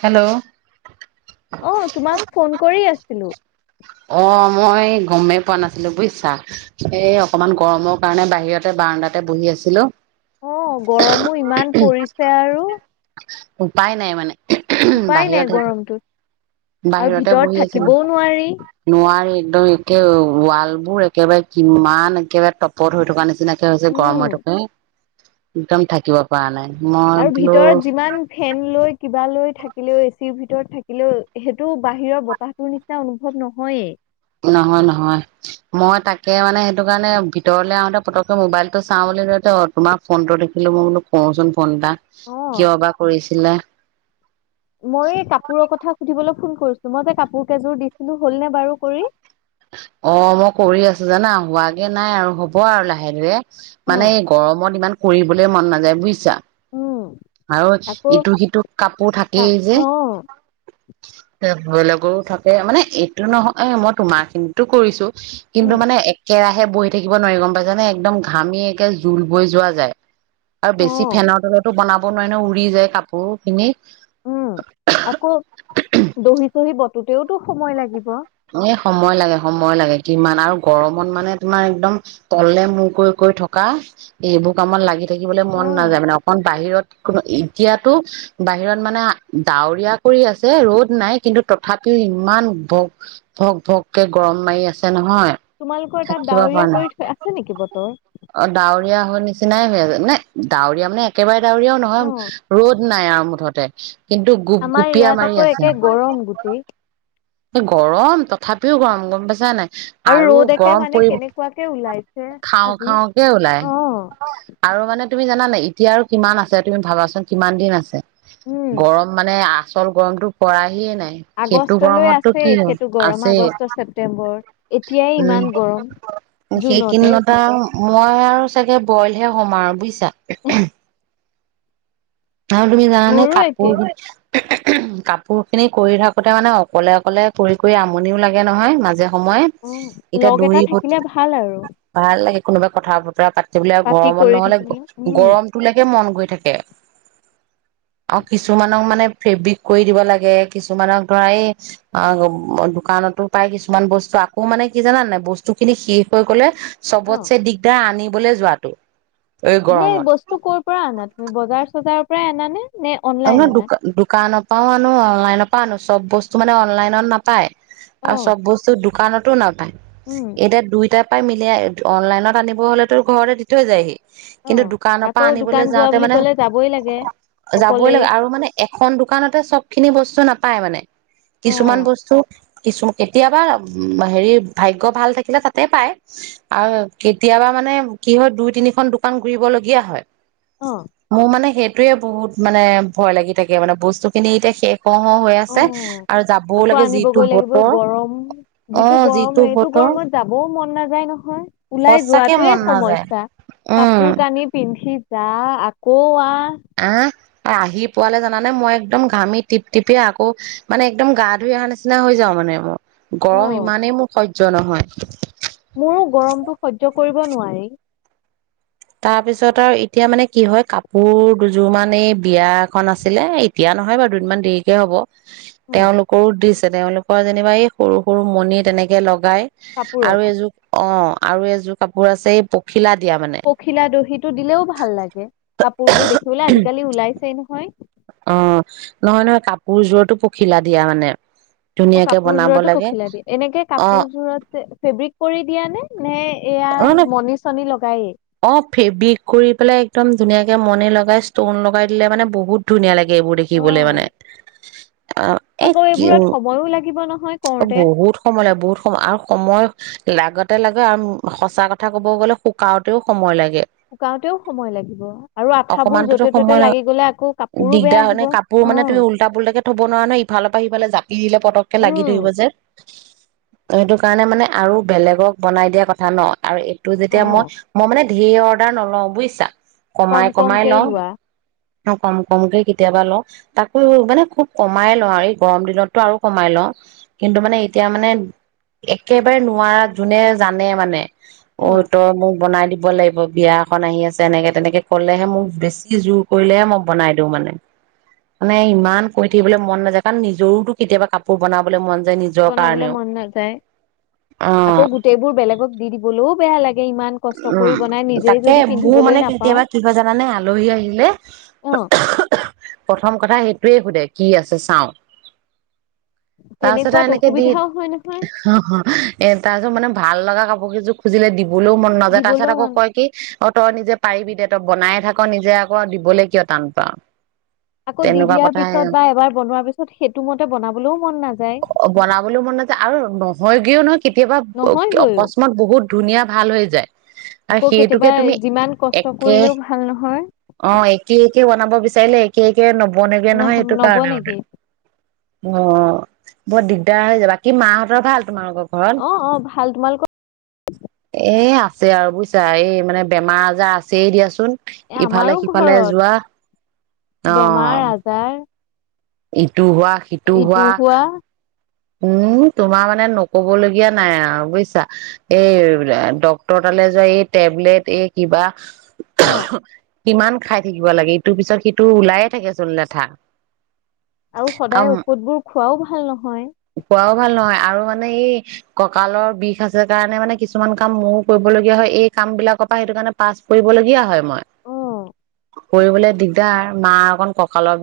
Hello অ তোমাক phone কৰি আছিলো অ মই গমেই পোৱা নাছিলো বুজিছা এই অকমান গৰমৰ কাৰণে বাহিৰতে বাৰাণ্ডাতে বহি আছিলো অ', গৰমো ইমান পৰিছে আৰু উপায় নাই মানে উপায় নাই বাহিৰত আহ গৰমটোত। আৰু বাহিৰতে ভিতৰত বহি আছিলো থাকিবও নোৱাৰি। নোৱাৰি একদম একে ৱাল বোৰ একেবাৰে কিমান একেবাৰে টপত হৈ থকা নিচিনাকে হৈছে উম, গৰম হৈ থকাে একদম থ শিকিব পৰা নাই মই আৰু বোলো ভিতৰত যিমান ফেন লৈ কিবা লৈ থাকে হেও এচিৰ ভিতৰত থাকিলেও বাহিৰ বতাহ টো নিচিনা অনুভৱ নহয় নহয়, নহয় মই তাকে মানে সেই কাৰণে ভিতৰলে আহুতে ফতকে মোবাইল টো চাওঁতে তোমাৰ ফোন টো দেখিলোঁ মই বোলোছো কৰোছো ফোনটা অ', কিয় বা কৰিছিলে মই এই কাপোৰৰ কথা সুধিবলৈ ফোন কৰিছো মই যে কাপোৰ কযোৰ দিছিলো হ'ল নে বাৰু কৰি অ মই কৰি আছো জানা হোৱাগে নাই আৰু হ'ব আৰু লাহে ধীৰে অ', মানে গৰমত ইমান কৰিবলৈ মন নাযায় বুজিছা উম, আৰু আকৌ ইটো সিটো কাপোৰ তা- থাকেই অ', যে ভ লগৰ থাকে মানে এইটো নহয় এ মই তোমাৰ কিন্তুটো কৰিছো উম, কিন্তু মানে একেৰাহে হে বহি থাকিব নোৱাৰি গম পাইছানে একদম হে বহি থাকিব নোৱাৰি গমপাইছানেএকদমঘামিয় একে জোল বৈ যোৱা যায় আৰু বেছি অ', ফেনৰ তলতো বনাব নোৱাৰি ন উৰি যায় কাপোৰ খিনি উম আকৌ দহি চহি বটোতেওতো সময় লাগিব এই সময় লাগে সময় লাগে কিমান আৰু গৰমত মানে তোমাৰ একদম তলে মূৰ কৰি কৰি থকা এইবোৰ কামত লাগি থাকিবলৈ মন অ'। নাযায় মানে অকণ বাহিৰত কোনো এতিয়াতো বাহিৰত মানে ডাৱৰীয়া কৰি আছে ৰ'দ নাই কিন্তু তথাপিও ইমান ভক ভককে গৰম মাৰি আছে নহয় ন তোমালোকৰ তাত থাকিব পৰা ডাৱৰীয়া নাই কৰি থৈ আছে নেকি বতৰ? অ ডাৱৰীয়া হৈ নিচিনাই হৈ আছে মানে ডাউৰীয়া মানে একেবাৰে দাওৰিয়ায়ো নহয় অ' ৰ'দ নাই আৰু মুঠতে কিন্তু গুপ আমাৰ গুপীয়া ইয়াত আকৌ একে গৰম গুটেই এ গৰম তথাপিও গৰম গম পেইছা নে নাই আৰু ৰ'দ একে গৰম মানে পৰি কেনেকুৱাকে ওলাইছে খাও আজি। খাওঁকে ওলাই অ' আৰু মানে তুমি জানানে! এতিয়া আৰু কিমান আছে তুমি ভাবাচোন কিমান দিন আছে। উম, গৰম মানে আহ আচল গৰমতটো পৰাই আহিয়ে নাই সেইটো আগষ্টলৈ গৰমত আছে সেইটো গৰম আগষ্ট ছেপ্তেম্বৰ এতিয়াই ইমান উম গৰম জুনতে সেইকিদিনত আৰু মই আৰু চাগে বইলহে সোমাৰ বুজিছা [unintelligible] আৰু তুমি জান নে মোৰো একেই। কাপোৰ কাপোৰ খিনি কৰি থাকোতে মানে অকলে অকলে কৰি কৰি আমনিও লাগে নহয় মাজে সময় অ' এতিয়া লগ এটা দৌৰিব থাকিলে ভাল আৰু ভাল লাগে কোনোবা কথা বতৰাা যে বোলে পাতি গৰমত কৰি নহলে থাকিবলৈ উম। গৰমটোলৈকে মন গৈ থাকে আৰু কিছুমানক মানে ফেব্ৰিক কৰি দিব লাগে কিছুমানক ধৰা এই দোকানতো পাই কিছুমান বস্তু আকৌ মানে কি জানানানে বস্তু খিনি শেষ হৈ গলে অ' চবতছেে দিগদাৰ আনিবলৈ যোৱাাতটো এনেই বস্তু ক'ৰ পৰা আনা তুমি বজাৰ চজাৰ প্ৰায় আনা নে নে অনলাইন আমি আনা? দোকানৰ পাও আনো অনলাইন প নো চব বস্তু মানে অনলাইনত নাপায় আৰু অ' চব বস্তু দোকানতো নাপায় উম। এতিয়া দুইটাৰ পৰা মি অনলাইনত আনিব হ'লেতো ঘৰতে দি থৈ যায়হি অ কিন্তু দোকানৰ আকৌ পৰা দোকান আনিবলৈ যোৱা যাওঁতে বুলি মানে ক'লে যাবই লাগে যাবই অকলেই লাগে আৰু মানে এখন দোকানতে চব খিনি বস্তু নাপায় মানে অ কিছুমান বস্তু কিছু কেতিয়াবা হেৰি ভাগ্য় ভাল থাকিলে তাতে পায় আৰু কেতিয়াবা মানে কি হয় দুই তিনিখন দোকান ঘুৰিবলগীয়া হয় অ মোৰ মানে সেইটো বহুত মানে ভয় লাগি থাকে মানে বস্তু খিনি এতিয়া শেষ হৈ অ আছে আৰু যাবও আকৌ লাগে যিটো আনিবগৈ লাগিব বতৰ গৰম অ যিটো গৰম এইটো বতৰ গৰমত যাবও মন মন নাযায় নহয় ওলাই সঁচাকে মন যোৱাটোৱে নাযায় সমস্যা উম কাপোৰ কানি পিন্ধি যা আকৌ আহ আহ আহি পোৱালে জানে মই একদম ঘামি টিপ টিপি আকৌ মানে একদম গা ধুই অহা নিচিনা হৈ যাও মানে মই অ গৰম ইমানেই মোৰ সহ্্য সহ্য নহয় মোৰো গৰমটো সহ্য কৰিব নোৱাৰি তাৰপিছত আৰু এতিয়া মানে কি হয় কাপোৰ দুযোৰ মান এই বিয়া এখন আছিলে এতিয়া নহয় বাৰু দুদিনমান দেৰিকে হ'ব অ তেওঁলোকৰো দৃশ তেওঁলোকৰ যেনিবা এই সৰু-সৰু মণি তেনেকে লগ লগাই কাপোৰত আৰু এযোৰ অ'। আৰু এইযোৰ কাপোৰ আছে এই পক্ষী শিলা দিয়া মানে। দিয়া দহি টো দিলেও ভাল লাগে, কাপোৰ বোৰ দেখিবলৈ আজিকালি ওলাইছেই নহয়। অ', নহয়-নহয় কাপোৰযোৰতো পখিলা দিয়া মানে। অ, ধুনীয়াকে বনাব কাপোৰযোৰতো লাগে পখিলা দিয়ে, এনেকে অ কাপোৰযোৰত যে ফেব্ৰিক কৰি দিয়া নে, নে এয়া, অ ন মণি-চনী লগ অ', ফেব্ৰিক কৰি পেলাই একদম ধুনীয়াকে মনি লগাই ষ্টন লগাই দিলে মানে বহুত ধুনীয়া লাগে এইবোৰ দেখিবলে মানে। অ', অ এই আকৌ কি অ, এইবোৰত সময়ো লাগিব নহয় কৰোতে। বহুত সময় লাগে বহুত সময় আৰু সময়, লাগতে লাগে আৰু সঁচা কথা ক'ব গ'লে শুকা বহু সময় লাগ শুকাওতেও সময় লাগিব, আৰু আঠাবোৰ অকমানতোতো সময় য'তে-ত'তে লাগ লাগি গলে আকৌ কাপোৰো বেয়া দিগদাৰ হয় নে হব, কাপোৰ অ'। কৰিবলৈ জাপ এৰিলে পতককে লাগি উম, ধৰিব যে। সেইটো কাৰণে মানে আৰু বেলেগক বনাই দিয়া কথা ন, আৰু এইটো যেতিয়া মই অ', মই মানে ধেৰ অৰ্ডাৰ নলওঁ বুজিছা। কম কমাই-কমাই কমকেই লওঁ লোৱা অ, কম-কমকে কেতিয়াবা লওঁ, তাকো মানে খুব কমাই লওঁ আৰু এই গৰম দিনতটো আৰু কমাই লওঁ, কিন্তু মানে এতিয়া মানে একেবাৰে নোৱাৰা যোনে জানে মানে ঐ অ', তই মো বনাই দিব লাগিব বিয়া এখন আহি আছে এনেকে তেনেকে ক'লেহে মোক বেছি জোৰ কৰিলেহে মই বনাই দিও মানে। মানে ইমান কৈ থাকিবলৈ মন নাযায় কাৰণ নিজৰোতো কেতিয়াবা কাপোৰ বনাবলৈ মন যায় নিজৰ বনাবলৈ কাৰণেও মন নাযায়, অ আকৌ গোটেইবোৰ বেলেগক দি-দিবলৈও বেয়া লা উম, তাকে মোৰ পিন্ধিবলৈ মানে নাপাওঁ। কেতিয়াবা কি হয় জানানে আলহী আহিলে অ', প্ৰথম কথা সেইটোৱে সোধে কি আছে চাওঁ। তাৰপিছত তেনেকুৱাত এনেকে দি, অসুবিধাও হয় নহয়, তাৰ পিছত মানে ভাল লগা কাপোৰ কেইযোৰ খুজিলে দিবলৈও মন নাযায়, তাৰ পাছত দিবলৈও আকৌ মন কয় কি অ, তই নিজে পাৰিবি দে তই বনায়েই থাক নিজে আকৌ দিবলৈ কিয় টান পাৱ। আকৌ দি তেনেকুৱা দিয়াৰ কথাইহে। পিছত বা এবাৰ বনোৱাৰ পিছত সেইটো মতে বনাবলৈও মন নাযায় বনাবলৈও মন নাযায় আৰু নহয়গেও নহয় কেতিয়াবা নহয়গৈও অকস্মাত বহুত ধুনীয়া ভাল হৈ যায় আৰু আকৌ সেইটোকে কেতিয়াবা তুমি যিমান কষ্ট একে কৰিলেও ভাল নহয় অ একে একে বনাব বিচাৰিলে এক একে ন বনেগে নহয় নহ এইটো কাৰণে নবনেগে ম অ বহৰ দিগদাৰ হৈ যাবা কি মাহঁতৰ ভাল তোমালোকৰ ঘৰত অ অ ভাল তোমালোকৰ এ আছে আৰু বুজিছা এই মানে বেমাৰ আজাৰ আছে দিয়াচোন এ ইফালে আমাৰো সিফালে যোৱা ঘৰত বেমাৰ আজাৰ এই সটো হোৱা সিটো হোৱা উম তোমাৰ মানে নকবলগীয়া নাই আৰু বুজিছা এই ড্ক্তৰ তালৈ যোৱা এই টেবলেট এই কিবা অ [unintelligible] কিমান খাই থাকিব লাগে ইটোৰ পিছত সিটো ওলায়ে থাকে চল দেেঠা আৰু সদায় ঔষধবোৰ খোৱাও ভাল নহয় খোৱাও ভাল নহয় আৰু মানে এই কঁকালৰ বিষ আছে কাৰণে মানে কিছুমান কাম মোৰ কৰিবলগীয়া হয় এই কাম বিলাকৰ পৰা সেইটো কাৰণে পাছ পৰিলগীয়া হয় মই অ কৰিবলে দিগদাৰ মা অকণ কঁকালত